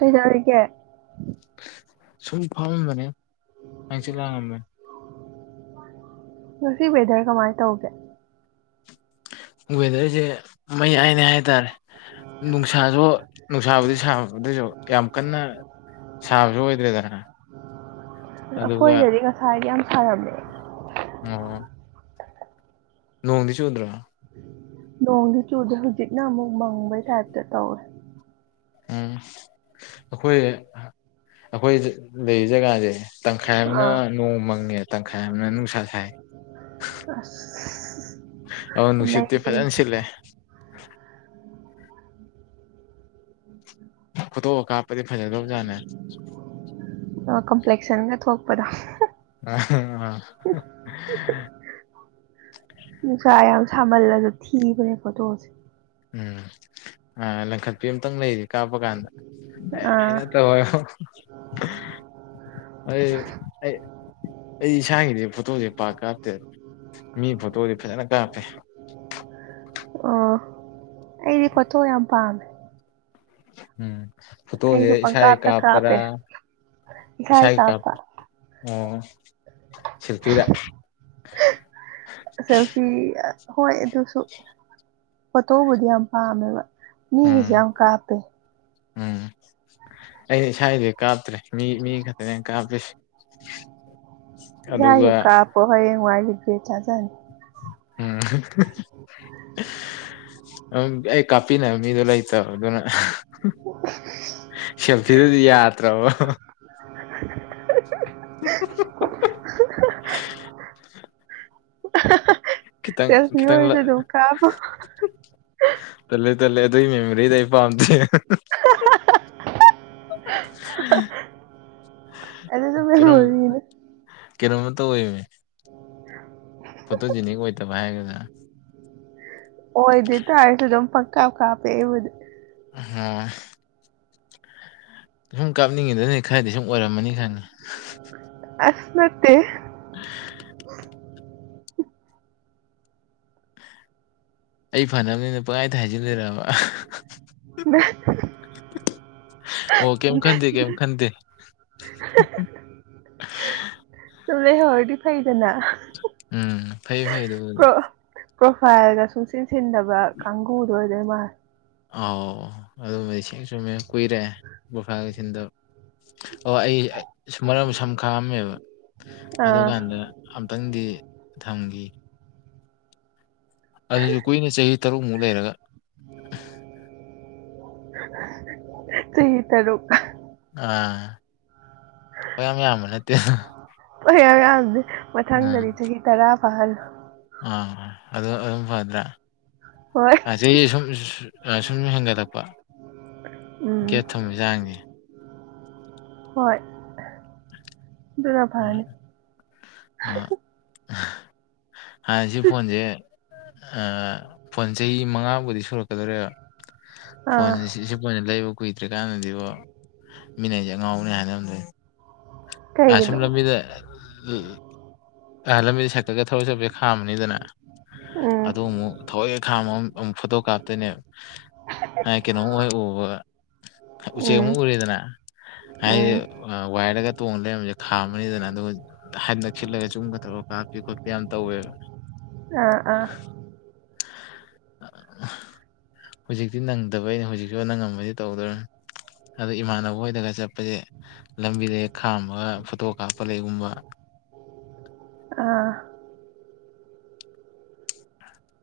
ꯀꯩꯗꯩꯔꯤꯒꯦ ꯁꯨꯝ ꯐꯝꯃꯝꯕꯅꯦ ꯍꯪꯆꯤꯠ ꯂꯥꯡꯉꯝꯕꯅꯤ ꯉꯁꯤ ꯋꯦꯗ꯭ꯔ ꯀꯃꯥꯏ ꯇꯧꯒꯦ ꯋꯦꯗ꯭ꯔꯖꯦ ꯃꯌꯥꯏꯅꯦ ꯍꯥꯏꯇꯥꯔꯦ ꯅꯨꯡꯁꯥꯖꯨ ꯅꯨꯡꯁꯥꯕꯨꯗꯤ ꯁꯥꯕ ꯑꯗꯣꯏꯖꯨ ꯌꯥꯝ ꯀꯟꯅ ꯁꯥꯕꯖꯨ ꯑꯣꯏꯗ꯭ꯔꯦꯗꯅ ꯑꯗꯨꯒ ꯑꯈꯣꯏꯗꯗꯤ ꯉꯁꯥꯏꯗꯤ ꯌꯥꯝ ꯁꯥꯔꯝꯃꯦ ꯑꯣ ꯅꯣꯡꯗꯤ ꯆꯨꯗ꯭ꯔꯣ ꯅꯣꯡꯗꯤ ꯆꯨꯗꯦ ꯍꯧꯖꯤꯛꯅ ꯑꯃꯨꯛ ꯃꯪꯕꯩ ꯇꯥꯏꯞꯇ ꯇꯧꯋꯦ ꯎꯝ ꯑꯩꯈꯣꯏ ꯑꯩꯈꯣꯏꯗꯤ ꯂꯩꯔꯤ ꯖꯒꯥꯖꯦ ꯇꯪꯈꯥꯏ ꯑꯃꯅ ꯑꯥ ꯅꯣꯡ ꯃꯪꯉꯦ ꯇꯪꯈꯥꯏ ꯑꯃꯅ ꯅꯨꯡꯁꯥ ꯁꯥꯏ ꯑꯁ ꯑꯗꫭ ꯅꯨꯡꯁꯤꯠꯇꯤ ꯐꯖꯅ ꯑꯩꯗꯤ ꯁꯤꯠꯂꯦ ꯐꯣꯇꯣꯒ ꯀꯥꯞꯄꯗꯤ ꯐꯖꯗꯧꯖꯥꯠꯅꯦ ꯑꯣ ꯀꯝꯄ꯭ꯂꯦꯛꯁꯟꯒ ꯊꯣꯛꯄꯗꯣ [inaudible] ꯑꯥ ꯅꯨꯡꯁꯥ ꯌꯥꯝ ꯁꯥꯃꯜꯂꯖꯨ ꯊꯤꯕꯅꯦ ꯐꯣꯇꯣꯁꯦ ꯎꯝ ꯑꯥ ꯂꯪꯈꯠꯄꯤ ꯑꯝꯇꯪ ꯂꯩꯔꯤ ꯀꯥꯞꯄ ꯀꯥꯟꯗ ꯑꯩ ꯑꯥ ꯍꯩꯅꯇ꯭ꯔꯕ [inaudible] ꯑꯩ ꯑꯩ ꯑꯩ ꯏꯁꯥꯒꯤꯗꯤ ꯐꯣꯇꯣꯖꯦ ꯄꯥꯛ ꯀꯥꯞꯇꯦ ꯃꯤ ꯐꯣꯇꯣꯗꯤ ꯐꯖꯅ ꯀꯥꯞꯄꯦ ꯑꯣ ꯑꯩꯗꯤ ꯄꯣꯊꯣꯛ ꯌꯥꯝ ꯄꯥꯝꯃꯦ ꯎꯝ ꯐꯠꯇꯣꯁꯦ ꯑꯩꯁꯨ ꯏꯁꯥꯒꯤ ꯄꯪꯀꯥꯞꯇ ꯀꯥꯞꯄ꯭ꯔꯥ ꯀꯥꯞꯄꯦ ꯏꯁꯥꯒꯤ ꯀꯥꯞꯄ ꯑꯣ ꯁꯤꯜꯐꯤꯗ ꯁꯦꯜꯐꯤ ꯍꯣꯏ ꯑꯗꯨꯁꯨ ꯐꯣꯊꯣꯕꯨꯗꯤ ꯌꯥꯝ ꯄꯥꯝꯃꯦꯕ ꯃꯤꯒꯤꯁꯨ ꯎꯝ ꯌꯥꯝ ꯀꯥꯞꯄꯦ ꯎꯝ ꯑꯩꯩꯅ ꯏꯁꯥꯒꯤꯗꯤ ꯀꯥꯞꯇ꯭ꯔꯦ ꯃꯤ ꯃꯤ ꯈꯛꯇꯅꯦ ꯀꯥꯞꯄꯤꯁꯦ ꯌꯥꯏꯁꯨꯨ ꯑꯗꯨꯒ ꯀꯥꯞꯄꯣ ꯍꯌꯦꯡ ꯋꯥꯏ ꯂꯤꯒꯦ ꯆꯥꯖꯅꯤ ꯎꯝ ꯑꯩ ꯀꯥꯄꯤꯅ ꯃꯤꯂ ꯆ ꯑꯗꯨꯅ ꯁꯦꯜꯐꯤꯗꯗꯤ ꯌꯥꯗꯔ ꯕ [inaudible] [inaudible] ꯈꯤꯇꯪ ꯈꯤꯇꯪ ꯁꯦꯦꯜꯐꯤꯁꯦ ꯗꯨ ꯀꯥꯕ [unintelligible] ꯇꯜꯂꯦ ꯇꯜꯂꯦ ꯑꯗꯨꯏ ꯃꯦꯃꯣꯔꯤꯗ ꯑꯩ ꯄꯥꯝꯗꯦ ꯑꯗꯨꯁꯨ ꯀꯩꯅꫭꯝ ꯃꯦꯃꯣꯔꯤꯅꯦ ꯀꯩꯅꯣꯃꯥ ꯇꯧꯋꯦꯃꯤ [inaudible] ꯐꯣꯠꯇꯣꯖꯤꯅꯤ ꯑꯣꯏꯇꯕ ꯍꯥꯏꯒꯗꯥ ꯑꯣꯏꯗꯤꯇꯥꯥꯔꯁꯨ ꯑꯗꯨꯝ ꯄꯪꯀꯥꯞ ꯀꯥꯞꯄꯦ ꯑꯩꯕꯨꯗꯤ ꯑ ꯁꯨꯝ ꯀꯥꯞꯅꯤꯡꯉꯤꯗꯅꯤ ꯈꯔꯗꯤ ꯁꯨꯝ ꯑꯣꯏꯔꯝꯃꯅꯤ ꯈꯪꯉꯤ ꯑꯁ ꯅꯠꯇ‌ꯦ [inaudible] ꯑꯩ ꯐꯅꯕꯅꯤꯅ ꯄꯪꯈꯥꯏꯗ ꯍꯥꯏꯖꯤꯟꯕꯤꯔꯛꯑꯕ ꯑꯣ ꯀꯝ ꯈꯟꯗꯦ ꯀꯝ ꯈꯟꯗꯦ ꯆꯂꯦ ꯍꯔꯗꯤ ꯐꯥꯏꯗꯅ ꯎꯝ ꯐꯩ ꯐꯩ ꯑꯗꯨ ꯄ꯭ꯔꯣꯐꯥꯏꯜꯒ ꯁꯨꯡꯆꯤꯟꯁꯤꯟꯗꯕ ꯀꯥꯡꯕꯨꯗꯣ ꯑꯣꯏꯗꯣꯏ ꯃꯥꯜꯂꯦ ꯑꯥꯎ ꯑꯗꯨꯃꯗꯤ ꯁꯦꯡ ꯆꯨꯝꯃꯦ ꯀꯨꯏꯔꯦ ꯕꯣꯐꯥꯒꯁꯤꯟꯗꯣ ꯑꯣ ꯑꯩ ꯁꯁꯨ ꯃꯔꯝ ꯁꯝ ꯈꯥꯑꯝꯃꯦꯕ ꯑꯥ ꯑꯗꯨꯀꯥꯟꯗ ꯑꯝꯇꯪꯗꯤ ꯊꯝꯈꯤ ꯑꯗꯨꯁꯨ ꯀꯨꯏꯅ ꯆꯍꯤ ꯇꯔꯨꯛꯃꯨꯛ ꯂꯩꯔꯒ ꯆꯍꯤ ꯇꯔꯨꯛ ꯑꯥ ꯌꯥꯝ ꯌꯥꯝꯕ ꯅꯠꯇꯦ ꯍꯣꯏ ꯑꯔꯥꯡꯗꯤꯦ ꯃꯊꯪꯗꯗꯤ ꯆꯍꯤ ꯇꯔꯥ ꯐꯥꯍꯜꯂꯨ ꯑ ꯑꯗꯨ ꯑꯗꯨꯝ ꯐꯗ꯭ꯔ ꯍꯣꯏ ꯉ ꯁꯨꯝ ꯁꯨꯝꯨꯝ ꯍꯦꯟꯒꯠꯂꯛꯄ ꯎꯝ ꯒꯦꯠ ꯊꯣꯡꯕꯩ ꯆꯥꯡꯁ [unintelligible] ꯍꯣꯏ ꯑꯗꯨꯅ ꯎ ꯐꯅꯤ ꯑ [inaudible] ꯍꯥꯟꯅ ꯁꯤ ꯐꯣꯟꯁꯦ ꯐꯣꯟ ꯆꯍꯤ ꯃꯉꯥꯕꯨꯗꯤ ꯁꯨꯔꯛꯀꯗꯧꯣꯔꯦꯕ ꯑꯥ ꯐꯣꯏꯅꯤ ꯁꯤ ꯁꯤ ꯐꯣꯏꯅꯤ ꯂꯩꯕ [unintelligible] ꯀꯨꯏꯗ꯭ꯔꯤꯀꯥꯟꯗꯗꯤꯕ ꯃꯤꯅ ꯑꯩꯁꯦ ꯑꯉꯥꯎꯅꯤ ꯍꯥꯏꯅꯔꯝꯗꯩꯅ‌ꯦ ꯁꯨꯝ ꯀꯩꯒꯤꯅꯣ ꯂꯝꯕꯤꯗ ꯂꯝꯕꯤꯗ ꯁꯦꯛꯇꯒ ꯊꯧꯔ ꯆꯠꯞ ꯈꯥꯝꯝꯕꯅꯤꯗꯅ ꯎꯝ ꯑꯗꯨ ꯑꯃꯨꯛ ꯊꯑꯑꯦꯛ ꯈꯥꯝꯃ ꯑꯃꯨꯛ ꯐꯣꯇꯣ ꯀꯥꯞꯇꯣꯏꯅꯦ ꯍ ꯀꯩꯅꯣꯝ ꯍꫭꯏ ꯎꯕ ꯎꯆꯦꯛ ꯎꯝ ꯑꯃꯨꯛ ꯎꯔꯤꯗꯅ ꯍꯥꯏꯗ ꯎꯝ ꯋꯥꯏꯌꯔꯗ ꯇꯣꯡ ꯂꯩꯔꯝꯕꯁꯦ ꯈꯥꯝꯃꯅꯤꯗꯅ ꯑꯗꯨꯒ ꯍꯟ ꯅꯛꯁꯤꯜꯂꯒ ꯖꯨꯝꯒ ꯇꯧꯔꯒ ꯀꯥꯞꯄꯤ ꯈꯣꯠꯄꯤ ꯌꯥꯝ ꯇꯧꯋꯦꯕ ꯑꯥ ꯑꯥ ꯍꯧꯖꯤꯛꯇꯤ ꯅꯪꯗꯕꯩꯩꯅ ꯍꯧꯖꯤꯛꯁꯨ ꯅꯪꯉꯝꯃꯗꯤ ꯇꯧꯗꯣꯏ ꯑꯗꯣ ꯏꯃꯥꯟꯅꯕ ꯍꯣꯏꯗꯒ ꯆꯠꯄꯁꯦ ꯂꯝꯕꯤꯗ ꯍꯦꯛ ꯈꯥꯝꯃꯒ ꯐꯣꯇꯣ ꯀꯥꯞꯄ ꯂꯩꯒꯨꯝꯕ ꯑꯥ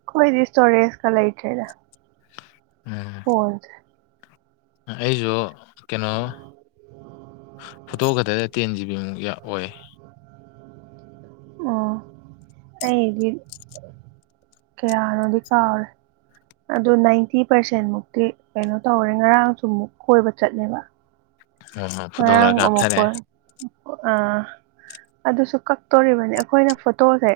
ꯑꯩꯈꯣꯏꯗꯤ ꯁꯇꯣꯔꯦꯁꯀ ꯂꯩꯇ꯭ꯔꯦꯗ [inaudible] ꯐꯣꯟꯁꯦ ꯑꯩꯁꯨ ꯀꯩꯅꯣ ꯐꯣꯇꯣ ꯈꯛꯇ ꯇꯦꯟ ꯖꯤꯕꯤꯃꯨꯛ ꯑꯣꯏ ꯑꯣ ꯑꯩꯗꯤ ꯀꯌꯥꯅꯣꯗꯤ ꯀꯥꯎꯔꯦ ꯑꯗꯨ ꯅꯥꯏꯟꯇꯤ ꯄꯥꯔꯁꯦꯟ ꯃꯨꯛꯇꯤ ꯀꯩꯅꯣ ꯇꯧꯔꯦ ꯉꯔꯥꯡꯁꯨ ꯃꯨꯛ ꯀꯣꯏꯕ ꯆꯠꯂꯦꯕ ꯐꯣꯇꯣ ꯈꯔ ꯉꯔꯥꯡ ꯑꯃꯨꯛ ꯀꯥꯞꯊꯔꯦ ꯀꯣꯏ ꯑꯥ ꯑꯗꯨꯁꯨ ꯀꯛꯇꯣꯔꯤꯕꯅꯤ ꯑꯩꯈꯣꯏꯅ ꯐꯣꯇꯣꯁꯦ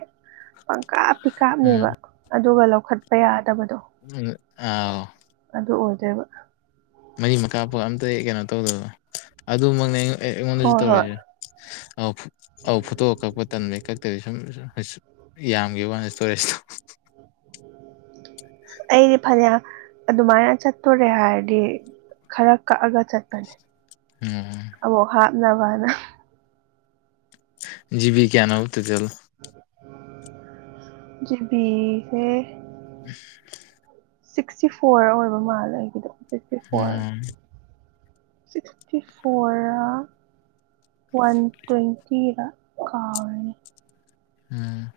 ꯄꯪꯀꯥꯞꯇꯤ ꯎꯝ ꯀꯥꯞꯅꯤꯕ ꯑꯗꯨꯒ ꯂꯧꯈꯠꯄ ꯌꯥꯗꯕꯗꯣ ꯎꯝ ꯑꯥꯎ ꯑꯗꯨ ꯑꯣꯏꯗꯣꯏꯕ ꯃꯔꯤꯃꯛ ꯀꯥꯞꯄꯥ ꯑꯝꯇ ꯀꯩꯅꯣ ꯇꯧꯗꯕꯗꯣ ꯑꯗꯨꯃꯛꯅꯦ ꯑꯩꯉꯣꯟꯗꯁꯨ ꯍꯣꯏ ꯍꯣꯏ ꯇꯧꯔꯤꯁꯦ ꯑꯧꯑꯧ ꯐꯣꯇꯣꯒ ꯀꯛꯄ ꯇꯟꯕꯩ ꯀꯛꯇꯕꯤ ꯁꯨꯝ [unintelligible] ꯌꯥꯝꯒꯤꯕ ꯋꯥꯅꯦ ꯏꯁꯇꯣꯔꯦꯖꯇꯣ ꯑꯩꯗꯤ ꯐꯅ꯭ꯌꯥ ꯑꯗꯨꯃꯥꯏꯅ ꯆꯠꯇꯣꯔꯦ ꯍꯥꯏꯔꯗꯤ ꯈꯔ ꯀꯛꯑꯒ ꯆꯠꯄꯅꯦ ꯎꯝ ꯑꯃꯨꯛ ꯍꯥꯞꯅꯕꯅꯥ ꯖꯤꯕꯤ ꯀꯌꯥꯅꯣꯕ ꯇꯣꯇꯜ ꯖꯤꯕꯤ ꯁꯦ [inaudible] ꯁꯤꯛꯁꯇꯤ ꯐꯣꯔ ꯑꯣꯏꯕ ꯃꯥꯜꯂꯦ ꯑꯩꯒꯤꯗꯣ ꯐꯣꯔ ꯎꯝ ꯁꯤꯛꯁꯇꯤ ꯐꯣꯔꯔꯥ ꯋꯥꯟ ꯇ꯭ꯋꯦꯟꯇꯤ ꯔ ꯀꯥꯎꯔꯦꯅꯦ ꯎꯝ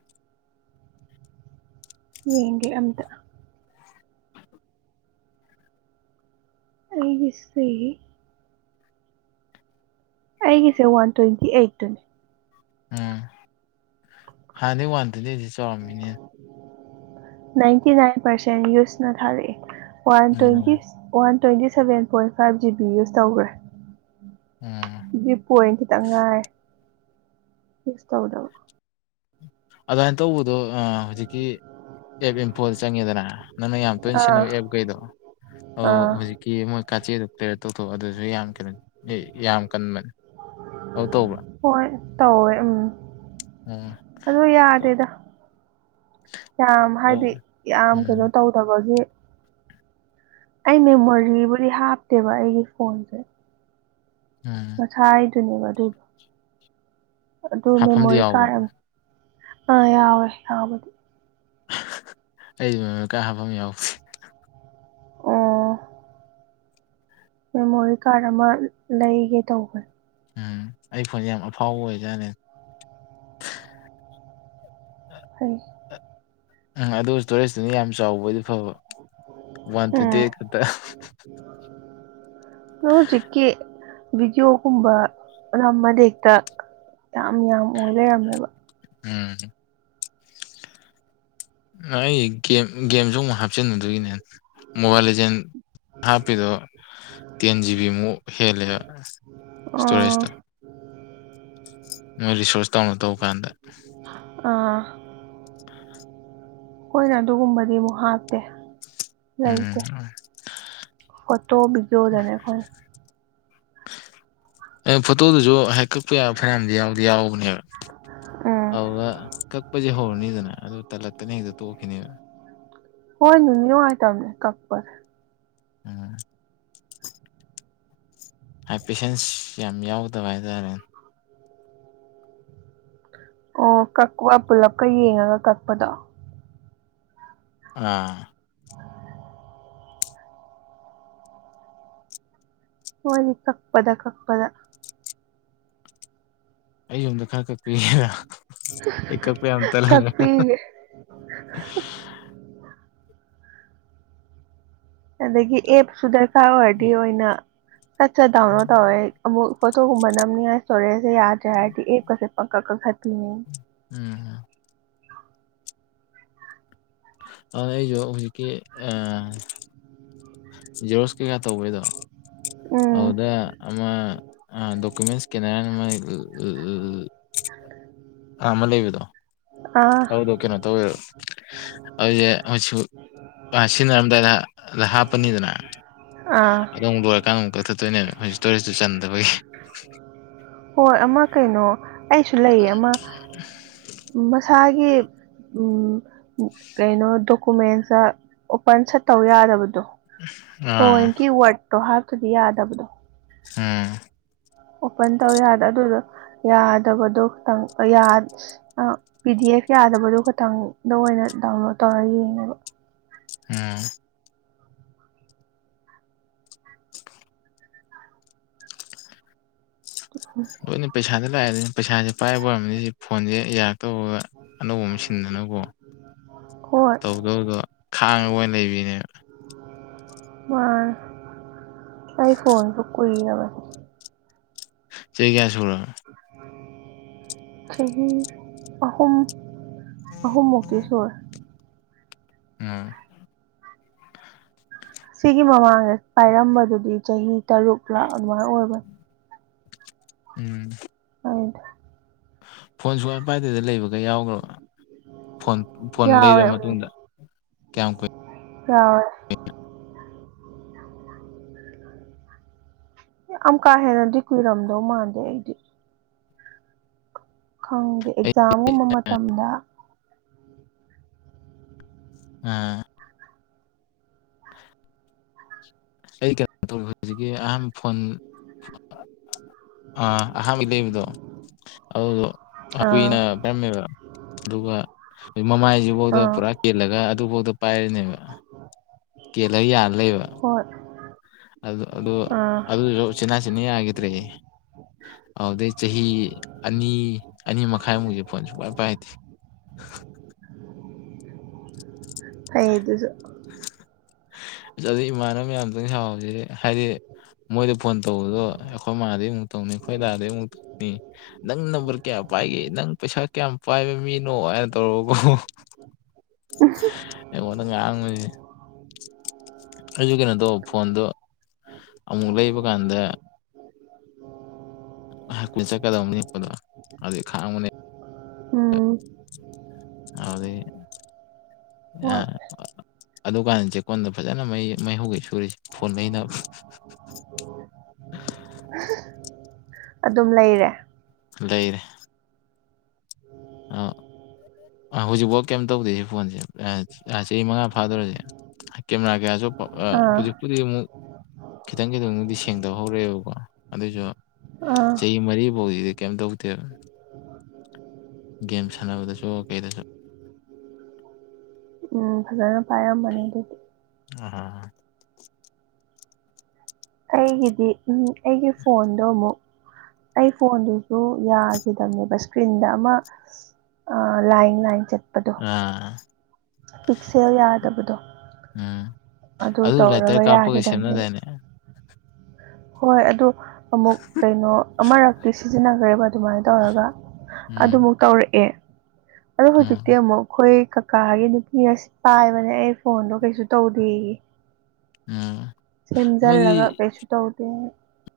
ꯌꯦꯡꯒꯦ ꯑꯝꯇ ꯑꯩꯒꯤꯁꯤ ꯑꯩꯒꯤꯁꯦ ꯋꯥꯟ ꯇ꯭ꯋꯦꯟꯇꯤ ꯑꯩꯠꯇꯨꯅꯤ ꯎꯝ ꯍꯥꯟꯗꯤ ꯋꯥꯟ ꯇ꯭ꯋꯦꯟꯇꯤ ꯑꯩꯠꯁꯦ ꯆꯥꯎꯔꯝꯃꯤꯅꯦ ꯅꯥꯏꯟꯇꯤ ꯅꯥꯏꯟ ꯄꯥꯔꯁꯦꯟ ꯌꯨꯁꯅ ꯊꯥꯔꯛꯦ ꯋꯥꯟ ꯇ꯭ꯋꯦꯟꯇꯤ ꯎꯝ one twenty seven point five G B ꯌꯨꯁ ꯇꯧꯈ꯭ꯔꯦ ꯎꯝ ꯑꯗꯨꯗꯤ ꯄꯣꯏꯟ ꯈꯤꯇꯪ ꯉꯥꯏꯔꯦ ꯌꯨꯁ ꯇꯧꯗꯕ ꯑꯗꯨꯃꯥꯏꯅ ꯇꯧꯕꯗꯣ ꯍꯧꯖꯤꯛꯀꯤ ꯑꯦꯞ ꯏꯝꯐꯣꯗ ꯆꯪꯉꯦꯗꯅ ꯅꯪꯅ ꯌꯥꯝ ꯇꯣꯏꯅ ꯁꯤꯟꯅꯕ ꯑꯥ ꯑꯦꯞ ꯀꯩꯗꯣ ꯑꯧ ꯑꯥ ꯍꯧꯖꯤꯛ ꯀꯤ ꯃꯣꯏ ꯀꯥꯆꯦꯗꯣ ꯀ꯭ꯂꯤꯌꯔ ꯇꯧꯊꯣꯛꯑꯣ ꯑꯗꯨꯁꯨ ꯌꯥꯝ ꯀꯩꯅꯣ ꯑꯦ ꯌꯥꯝ ꯀꯟꯕꯅꯦ ꯑꯗꯨ ꯇꯧꯕ꯭ꯔꯥ ꯍꯣꯏ ꯇꯧꯋꯦ ꯎꯝ ꯎꯝ ꯑꯗꯨ ꯇꯧ ꯌꯥꯗꯦꯗ ꯌꯥꯝ ꯇꯧ ꯍꯥꯏꯗꯤ ꯌꯥꯝ ꯎꯝ ꯀꯩꯅꯣ ꯇꯧ ꯗꯕꯒꯤ ꯑꯩ ꯃꯦꯃꯣꯔꯤꯕꯨꯗꯤ ꯍꯥꯞꯇꯦꯕ ꯑꯩꯒꯤ ꯐꯣꯟꯁꯦ ꯎꯝ ꯃꯁ ꯍꯥꯏꯗꯨꯅꯦꯕ ꯑꯗꯨꯒ ꯑꯗꯨ ꯍꯥꯞꯐꯝꯗꯤ ꯃꯦꯃꯣꯔꯤ ꯌꯥꯎꯕ ꯀꯥꯔꯠ ꯑ ꯑ ꯌꯥꯎꯦ ꯌꯥꯕꯗꯤ ꯑꯩꯗꯤ ꯃꯦꯃꯣꯔꯤ ꯃꯀꯥ ꯍꯥꯞꯐꯝ ꯌꯥꯎꯗꯦ ꯑꯣ ꯃꯦꯃꯣꯔꯤ ꯀꯥꯔ ꯑꯃ ꯂꯩꯒꯦ ꯇꯧꯕꯅꯤ ꯎꯝ ꯑꯩ ꯐꯣꯟꯁꯦ ꯌꯥꯝ ꯑꯐꯥꯎꯕ ꯑꯣꯏꯖꯥꯠꯅꯦ ꯑ ꯎ ꯎꯝ ꯑꯗꯨ ꯏꯁꯇꯣꯔꯦꯖꯇꯨꯅ ꯌꯥꯝ ꯆꯥꯎꯕꯗꯤ ꯐꯕ ꯋꯥꯟ ꯎꯝ ꯇ꯭ꯋꯦꯟꯇꯤ ꯑꯩꯠ ꯈꯛꯇ ꯍꯖꯤꯀꯤ ꯕꯤꯗꯤꯌꯑꯣꯒꯨꯝꯕ ꯅꯝꯕꯗꯥ ꯍꯦꯛꯇ ꯌꯥꯝ ꯌꯥꯝ ꯑꯣꯏ ꯂꯩꯔꯝꯃꯦꯕ ꯎꯝ ꯑꯩ ꯒꯦꯝ ꯒꯦꯝꯁꯨ ꯑꯃꯨꯛ ꯍꯥꯞꯆꯤꯟꯗꯨꯒꯤꯅꯦ ꯃꯣꯕꯥꯏꯜ ꯂꯤꯖꯦꯟ ꯍꯥꯞꯄꯤꯗꯣ ꯇꯦꯟ ꯖꯤꯕꯤꯃꯨꯛ ꯍꯦꯜꯂꯦ ꯑꯥ ꯏꯁꯇꯣꯔꯦꯖꯇ [inaudible] ꯃꯣꯏ ꯔꯤꯁꯣꯔꯇ ꯇꯧꯅ ꯇꯧꯕ ꯀꯥꯟꯗ ꯑꯥ [unintelligible] ꯑꯩꯈꯣꯏꯅ ꯑꯗꯨꯒꯨꯝꯕꯗꯤ ꯑꯃꯨꯛ ꯍꯥꯞꯇꯦ ꯎꯝ ꯂꯩꯥꯏꯇ ꯐꯣꯠꯇꯣ ꯕꯤꯖꯣꯗꯅꯦ ꯑꯩꯈꯣꯏ ꯑ ꯐꯣꯇꯣꯗꯨꯁꯨ ꯍꯥꯏꯦꯛ ꯀꯛꯄ ꯌꯥꯕ ꯐꯅꯌꯥꯝꯗꯤ ꯌꯥꯎꯗꯤ ꯌꯥꯎꯕꯅꯦꯕ ꯎꯝ ꯑꯗꯨꯗ ꯀꯛꯄꯁꯦ ꯍꯧꯔꯅꯤꯗꯅ ꯑꯗꯨ ꯇꯜꯂꯛꯇꯅ ꯍꯦꯛꯇ ꯇꯣꯛꯈꯤꯅꯦꯕ ꯍꯣꯏ ꯅꯨꯡꯗꯤ ꯅꯨꯡꯉꯥꯏꯇꯕꯅꯦ ꯀꯛꯄꯗ ꯎꯝ ꯍꯥꯏ ꯄꯦꯁꯦꯟꯁ ꯌꯥꯝ ꯌꯥꯎꯗꯕ ꯍꯥꯏꯇꯥꯔꯦꯅꯦ ꯑꯣ ꯀꯛꯄ ꯄꯨꯂꯞꯀ ꯌꯦꯡꯉꯒ ꯀꯛꯄꯗꯣ ꯑꯥ ꯈꯣꯏꯅꯤ ꯀꯛꯄꯗ ꯀꯛꯄꯗ ꯑꯩ ꯌꯨꯝꯗ ꯈꯔ ꯀꯛꯄꯤꯒ ꯑꯩ ꯀꯛꯄ ꯌꯥꯝ ꯇꯜꯍꯜꯂꯦ ꯀꯛꯄꯤꯒꯦ [inaudible] ꯑꯗꯒꯤ ꯑꯦꯞꯁꯨ ꯗꯔꯀꯥꯔ ꯑꯣꯏꯔꯗꯤ ꯑꯣꯏꯅ ꯁꯠ ꯁꯠ ꯗꯥꯎꯟꯂꯣꯗ ꯇꯧꯋꯦ ꯑꯃꯨꯛ ꯐꯣꯇꯣꯒꯨꯝꯕ ꯅꯝꯅꯤ ꯍꯥꯏ ꯏꯁꯇꯣꯔꯦꯖꯁꯦ ꯌꯥꯗ꯭ꯔꯦ ꯍꯥꯏꯔꯗꯤ ꯑꯦꯞꯀꯁꯦ ꯄꯪꯀꯛ ꯀꯪꯛꯊꯠ ꯎꯝ ꯑꯎ ꯑꯩꯁꯨ ꯍꯧꯖꯤꯛꯀꯤ ꯑ ꯖꯦꯔꯣꯁ ꯀꯩꯀꯥ ꯇꯧꯕꯩꯗꯣ ꯎꯝ ꯑꯗꯨꯗ ꯑꯃ ꯑ ꯗꯣꯀꯨꯃꯦꯟꯁ ꯀꯦꯅꯔꯅ ꯃꯥ [unintelligible] ꯑꯥ ꯑꯃ ꯂꯩꯕꯗꯣ ꯑꯥ ꯑꯗꯨꯗꯣ ꯀꯩꯅꯣ ꯇꯧꯋꯦ ꯑꯗꯨꯁꯦ ꯍꯧꯖꯤꯛꯁꯨ ꯁꯤꯖꯤꯟꯅꯔꯝꯗꯥꯏꯗ ꯍꯥꯞ ꯄꯅꯤꯗꯅ ꯑꯥ ꯑꯗꯝ ꯂꯣꯏꯔꯀꯥꯟꯗ ꯑꯃꯛꯊꯠꯇꯣꯏꯅꯦꯕ ꯍꯧꯖꯤꯛ ꯏꯇꯣꯔꯤꯁꯇꯨ ꯆꯟꯗꯕꯒꯤ ꯍꯣꯏ ꯑꯃ ꯀꯩꯅꯣ ꯑꯩꯁꯨ ꯂꯩꯌꯦ ꯑꯃ ꯑꯝ ꯎꯝ ꯃꯁꯥꯒꯤ ꯎꯝ ꯀꯩꯅꯣ ꯗꯣꯀꯨꯃꯦꯟꯁꯇ ꯑꯣꯄꯟ ꯁꯠꯇꯧ ꯌꯥꯗꯕꯗꯣ ꯑꯥ ꯊꯑꯣꯏꯀꯤ ꯋꯥꯠꯇꯣ ꯍꯥꯥꯛꯇꯔꯗꯤ ꯌꯥꯕꯗꯣ ꯎꯝ ꯑꯣꯄꯟ ꯇꯧ ꯌꯥꯗ ꯑꯗꯨꯗꯣ ꯌꯥꯗꯕꯗꯣ ꯈꯤꯇꯪ ꯄꯤ ꯗꯤ ꯑꯦꯐ ꯌꯥꯗꯕꯗꯨ ꯈꯇꯪꯗ ꯑꯣꯏꯅ ꯗꯥꯎꯟꯂꯣꯗ ꯇꯧꯔꯒ ꯌꯦꯡꯉꯦꯕ ꯑꯝ ꯀꯅꯤ ꯄꯩꯁꯥꯅꯦ ꯂꯥꯏ ꯄꯩꯁꯥꯁꯦ ꯄꯥꯏꯕ ꯑꯣꯏꯔꯝꯅꯤ ꯁꯤ ꯐꯣꯟꯁꯦ ꯌꯥꯔꯛꯇꯧꯕ ꯑꯅꯧꯕ ꯑꯃ ꯁꯤꯟꯗꯅꯕꯀꯣ ꯍꯣꯏ ꯇꯧꯗꯧꯗꯣ ꯈꯥꯡꯉꯒ ꯑꯣꯏꯅ ꯂꯩꯕꯤꯅꯦꯕ ꯃꯥ ꯑꯩꯥꯏ ꯐꯣꯟ ꯆꯛꯅ ꯃ ꯆꯩ ꯀꯌꯥ ꯁꯣ ꯆꯍꯤ ꯑꯍꯨꯝꯨꯝ ꯑꯍꯨꯝꯃꯨꯀꯤꯁꯣꯔ ꯎꯝ ꯁꯤꯒꯤ ꯃꯃꯥꯡꯗꯦ ꯄꯥꯏꯔꯝꯕꯗꯨꯗꯤ ꯆꯍꯤ ꯇꯔꯨꯛꯂ ꯑꯗꯨꯃꯥꯏꯅ ꯑꯣꯏꯕꯅꯤ ꯎꯝ ꯑꯣꯏꯗ ꯐꯣꯟ ꯁꯨꯀ ꯄꯥꯏꯗꯗ ꯂꯩꯕꯒ ꯌꯥꯎꯈ꯭ꯔꯣ ꯐꯣꯟ ꯐꯣꯟ ꯌꯥꯎꯋꯦ ꯂꯩꯔꯕ ꯃꯇꯨꯡꯗ ꯀꯌꯥꯝ ꯀꯨꯏꯅ ꯑ ꯌꯥꯝ ꯀꯥ ꯍꯦꯟꯅꯗꯤ ꯀꯨꯏꯔꯝꯗꯧ ꯃꯥꯟꯗꯦ ꯑꯩꯗꯤ ꯈꯪꯗꯦ ꯑꯩ ꯑꯦꯛꯖꯥꯝꯒꯨꯝꯕ ꯃꯇꯝꯗ ꯑ [inaudible] ꯑꯩ ꯀꯩꯅꯣ ꯇꯧ ꯍꯧꯖꯤꯛꯀꯤ ꯑꯍꯥꯟꯕ ꯐꯣꯟ ꯑ ꯑꯍꯝꯗ ꯏꯗꯨ ꯍꯥꯎ ꯑꯥ ꯀꯨꯏꯅ ꯄꯔꯝꯃꯦꯕ ꯑꯗꯨꯒ ꯑꯩꯣꯏ ꯃꯃꯥꯏꯁꯤꯐꯧꯗ ꯑꯥ ꯄꯨꯔꯥ ꯀꯦꯜꯂꯒ ꯑꯗꯨꯐꯧꯗ ꯄꯥꯏꯔꯤꯅꯦꯕ ꯀꯦꯜꯂꯒ ꯌꯥꯜ ꯂꯩꯕ ꯍ ꯑꯗꯨꯗ ꯑꯗꯨꯗ ꯑꯗꯨꯁꯨ ꯆꯅꯥ ꯆꯤꯟꯌꯥ ꯍꯥꯏꯒꯦꯗ꯭ꯔꯔꯤ ꯑꯗꯩ ꯆꯍꯤ ꯑꯅꯤ ꯑꯅꯤ ꯃꯈꯥꯏꯃꯨꯛꯁꯦ ꯐꯣꯟ ꯁ ꯀꯏ ꯄꯥꯏꯗꯦ [inaudible] ꯍ ꯑꯗꯨꯁꯨ ꯑꯗꯨꯗꯩ ꯏꯃꯥꯅꯕ ꯃꯌꯥꯝꯇꯪ ꯁꯥꯎꯁꯤ ꯍꯥꯏꯗꯤ ꯃꯣꯏꯗ ꯐꯣꯟ ꯇꯧꯕꯗꯣ ꯑꯩꯈꯣꯏ ꯃꯥꯗꯩ ꯑꯃꯨꯛ ꯇꯧꯅꯤ ꯑꯩꯈꯣꯏꯗꯗꯥꯗꯒꯤꯩ ꯑꯃꯨꯛ ꯇꯧꯅꯤ ꯅꯪ ꯅꯝꯕꯔ ꯀꯌꯥꯝ ꯄꯥꯏꯒꯦ ꯅꯪ ꯄꯩꯁꯥ ꯀꯌꯥꯝ ꯄꯥꯏꯕ ꯃꯤꯅꯣ ꯍꯥꯏꯅ ꯇꯧꯔ ꯎ ꯑꯩꯉꯣꯟꯗ ꯉꯥꯡꯉꯁꯦ ꯑꯩꯁꯨ ꯀꯩꯅꯣ ꯇꯧꯕ ꯐꯣꯟꯗꯣ ꯑꯃꯨꯛ ꯂꯩꯕ ꯀꯥꯟꯗ ꯍ ꯀꯨꯜ ꯆꯠꯀꯗꯕꯅꯤꯄꯗꯣ ꯑꯗꯨꯩ ꯈꯥꯡꯕꯅꯦ ꯑ ꯑꯗꯤ ꯑꯗꯨꯀꯥꯟꯗ ꯆꯦꯛꯀꯣꯟꯗ ꯐꯖꯅ ꯃꯩ ꯃꯩ ꯍꯧꯧꯧꯕ ꯁꯨꯔꯤꯁ ꯐꯣꯟꯉꯩꯅ ꯑꯗꯨꯝ ꯂꯩꯔꯦ ꯂꯩꯔꯦ ꯑꯥ ꯍꯧꯖꯤꯛꯐꯥꯎ ꯀꯩꯝ ꯇꯧꯗꯦꯔꯤ ꯁꯤ ꯐꯣꯟꯁꯦ ꯆꯍꯤ ꯃꯉꯥ ꯐꯥꯗꯔꯁꯦ ꯀꯦꯝꯅꯥ ꯀꯌꯥꯁꯨ ꯑꯥ ꯍꯧꯖꯤꯛ ꯄꯨ ꯈꯤꯇꯪ ꯈꯤꯇꯪꯗꯨꯗꯤ ꯁꯦꯡꯗ ꯍꯧꯔꯛꯑꯦꯕꯀꯣ ꯑꯗꯨꯁꯨ ꯑꯥ ꯆꯍꯤ ꯃꯔꯤ ꯐꯧꯗꯤꯗꯤ ꯀꯩꯝ ꯇꯧꯗꯦꯕ ꯒꯦꯝ ꯁꯥꯟꯅꯕꯗꯁꯨ ꯀꯩꯗꯁꯨ ꯎꯝ ꯐꯖꯅ ꯄꯥꯏꯔꯝꯕꯅꯦ ꯑꯗꯨꯗꯤ ꯑ ꯑꯩꯒꯤꯗꯤ ꯑꯩꯒꯤ ꯐꯣꯟꯗꯣ ꯑꯃꯨꯛ ꯑꯩ ꯐꯣꯟꯗꯨꯁꯨ ꯌꯥꯈꯤꯗꯅꯦꯕ ꯏꯁꯀ꯭ꯔꯤꯟꯗ ꯑꯃ ꯑ ꯂꯥꯏꯟ ꯂꯥꯏꯟ ꯆꯠꯄꯗꯣ ꯑꯥ ꯄꯤꯛꯁꯦꯜ ꯌꯥꯗꯕꯗꯣ ꯎꯝ ꯑꯗꯨ ꯂꯥꯏꯇꯔ ꯇꯧꯔꯒ ꯀꯥꯞꯄꯒ ꯌꯥꯈꯤꯗꯕꯅꯦꯕ ꯁꯦꯝꯅꯗꯥꯏꯅꯦ ꯍꯣꯏ ꯑꯗꯨ ꯑꯃꯨꯛ ꯀꯩꯅꯣ ꯑꯃꯔꯛꯇꯤ ꯁꯤꯖꯤꯟꯅꯈ꯭ꯔꯦꯕ ꯑꯗꯨꯃꯥꯏꯅ ꯇꯧꯔꯒ ꯎꯝ ꯑꯗꯨꯃꯨꯛ ꯇꯧꯔꯛꯑꯦ ꯑꯗ ꯎꯝ ꯍꯧꯖꯤꯛꯇꯤ ꯑꯃꯨꯛ ꯑꯩꯈꯣꯏ ꯀꯀꯥꯒꯤ ꯅꯨꯄꯤꯒ ꯄꯥꯏꯕꯅꯦ ꯑꯩ ꯐꯣꯟꯗꯣ ꯀꯩꯁꯨ ꯇꯧꯗ ꯑ ꯎꯝ ꯃꯣꯏꯗꯤ ꯁꯦꯝꯖꯤꯜꯂꯒ ꯀꯩꯁꯨ ꯇꯧꯗꯦ